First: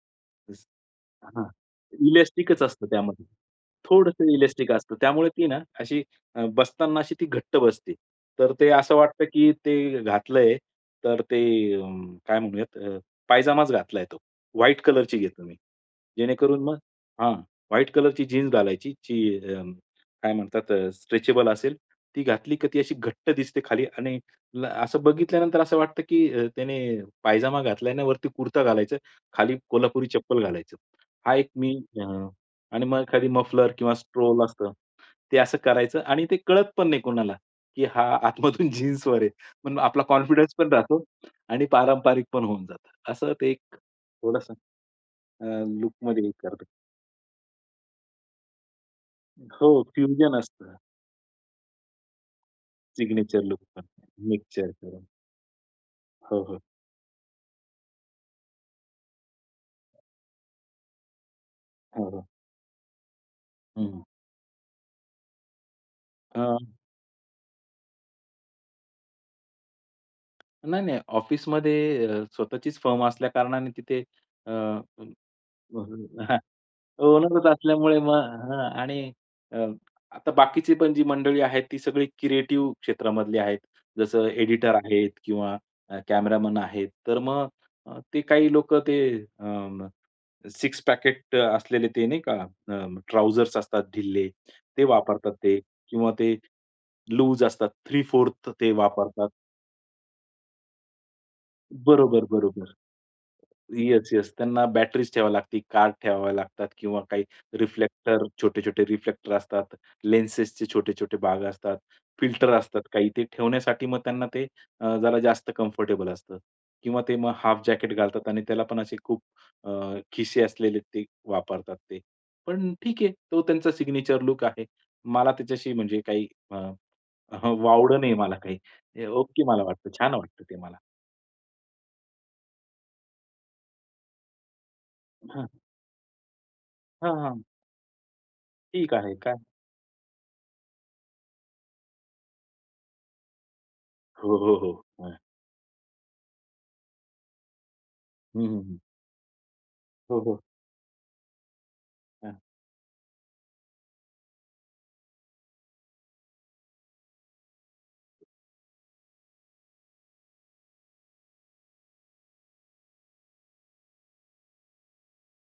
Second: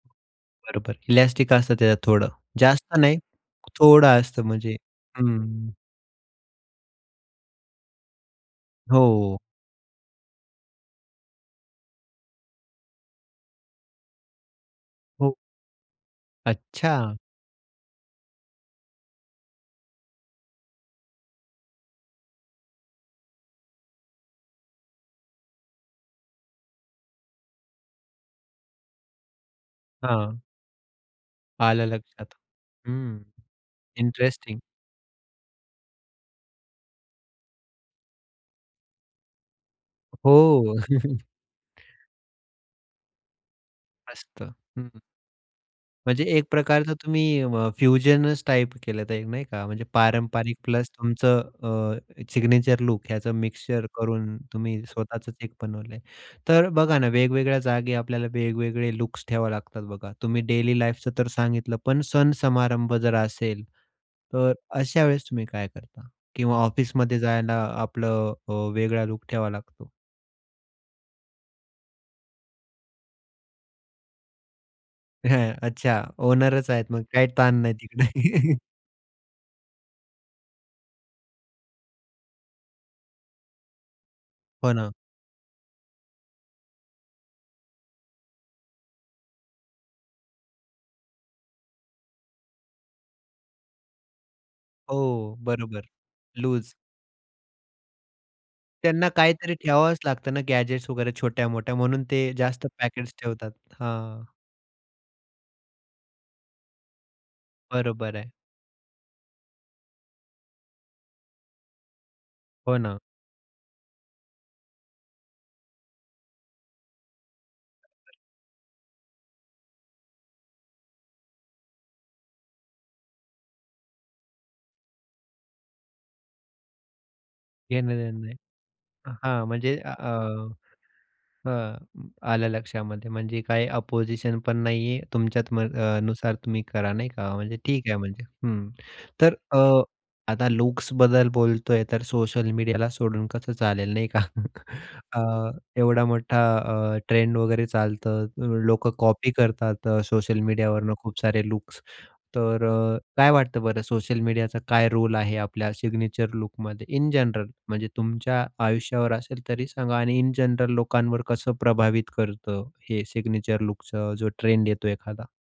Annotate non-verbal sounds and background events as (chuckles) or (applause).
Yes. बरोबर हां. Elastic असतं त्याच्यात थोडं इलास्टिकच असतं जास्त नाही, त्यामध्ये. थोडं थोडंसं असतं इलास्टिक म्हणजे. असतं. त्यामुळे ती ना हं. अशी अ, बसताना अशी ती घट्ट बसते. तर ते असं वाटतं हो. की ते घातलंय तर ते काय म्हणूयात अ, पायजामाच घातलाय तो. व्हाईट कलरची हो. घेतली मी. जेणेकरून मग अच्छा! हां. व्हाईट कलरची जीन्स घालायची जी अ, काय म्हणतात अ, स्ट्रेचेबल असेल ती घातली क ती अशी घट्ट दिसते खाली आणि असं बघितल्यानंतर असं वाटतं की अ, त्याने पायजामा घातला आणि वरती कुर्ता घालायचं, खाली कोल्हापुरी हां. चप्पल घालायचं. हा एक मी आलं अ, लक्षात. आणि मग हं. खाली मफलर किंवा स्ट्रोल इंटरेस्टिंग. असतं ते असं करायचं आणि ते कळत पण नाही कोणाला, की हा आतमधून जीन्सवर आहे. पण आपला कॉन्फिडन्स पण हो. राहतो (chuckles) आणि पारंपरिक पण होऊन जातं. असं ते एक मस्त. थोडंसं, हं, हं. अ, म्हणजे लूकमध्ये एक करतो. प्रकारचं तुम्ही अ, फ्युजनच टाइप केलं तर नाही का हो, म्हणजे फ्युजन पारंपरिक असतं. प्लस तुमचं अ, सिग्नेचर लूक ह्याच सिग्नेचर लूक पण मिक्सचर करून मिक्सचर. तुम्ही हो. स्वतःच एक बनवलंय. हो, हो. तर अ, बघा ना, वेगवेगळ्या जागी आपल्याला वेगवेगळे लुक्स ठेवावे लागतात बघा तुम्ही डेली लाईफच तर सांगितलं, पण हो, हो. सण-समारंभ जर असेल, हं, हं. तर अशा वेळेस तुम्ही काय करता? किंवा हां. ऑफिसमध्ये जायला आपलं अ, वेगळा लूक ठेवावा लागतो नाही, नाही ऑफिसमध्ये अ, स्वतःचीच फर्म असल्या कारणाने तिथे अ, (chuckles) अच्छा, (chuckles) ओनरच आहेत मग काही ओनर ताण नाही असल्यामुळे तिकडे. मग (laughs) आणि अ, आता बाकीची पण जी मंडळी आहेत, ती सगळी क्रिएटिव्ह क्षेत्रामधली आहेत. जसं हो एडिटर ना. आहेत किंवा कॅमेरामन आहेत. तर मग ते काही लोकं ते अ, 6 पॅकेट असलेले ते नाही का, अ, ट्राउझर्स असतात ढिल्ले ते वापरतात हो, ते बरोबर. किंवा ते लूज. लूज असतात 3/4 ते त्यांना वापरतात. काहीतरी ठेवावच लागतं ना, गॅजेट्स वगैरे छोट्या-मोठ्या म्हणून बरोबर, ते जास्त बरोबर. पॅकेट्स ठेवतात. येस, हां. येस, त्यांना बॅटरीज ठेवावी लागती, कार्ड ठेवावे लागतात किंवा काही बरोबर रिफ्लेक्टर आहे. छोटे-छोटे रिफ्लेक्टर असतात, लेन्सेसचे छोटे-छोटे भाग असतात, फिल्टर हो असतात ना. काही ते ठेवण्यासाठी मग त्यांना ते अ, जरा जास्त कम्फर्टेबल असतं. किंवा ते मग हाल्फ जॅकेट घालतात आणि त्याला पण असे खूप अ, खिसे असलेले ते वापरतात ते. पण ठीक आहे, तो त्यांचा सिग्नेचर लूक आहे. मला त्याच्याशी म्हणजे काही अ, (chuckles) वावडं नाही घेणं-देणं मला नाही. काही. ओके हां, मला म्हणजे वाटतं. अ, छान वाटतं ते मला. अ, आलं लक्षामध्ये. म्हणजे काही अपोझिशन पण नाहीये हां, हां. तुमच्यात. मग अ, नुसार तुम्ही करा नाही हां, का, हां. म्हणजे ठीक आहे म्हणजे. हं. ठीक आहे, तर काय. अ, आता लुक्सबद्दल बोलतोय, तर सोशल मीडियाला सोडून कसं चालेल नाही का. हो, हो, (chuckles) हो. हां. अ, एवढा मोठा अ, ट्रेंड वगैरे चालतं हं, हं, हं. लोक कॉपी करतात. हो, सोशल हो. मीडियावरून खूप सारे लुक्स हां. तर अ, काय वाटतं बरं सोशल मीडियाचा काय रोल आहे आपल्या सिग्नेचर लूकमध्ये इन जनरल म्हणजे तुमच्या आयुष्यावर असेल तरी सांगा आणि इन जनरल लोकांवर कसं प्रभावित करतं हे सिग्नेचर लूकच जो ट्रेंड येतो एखादा?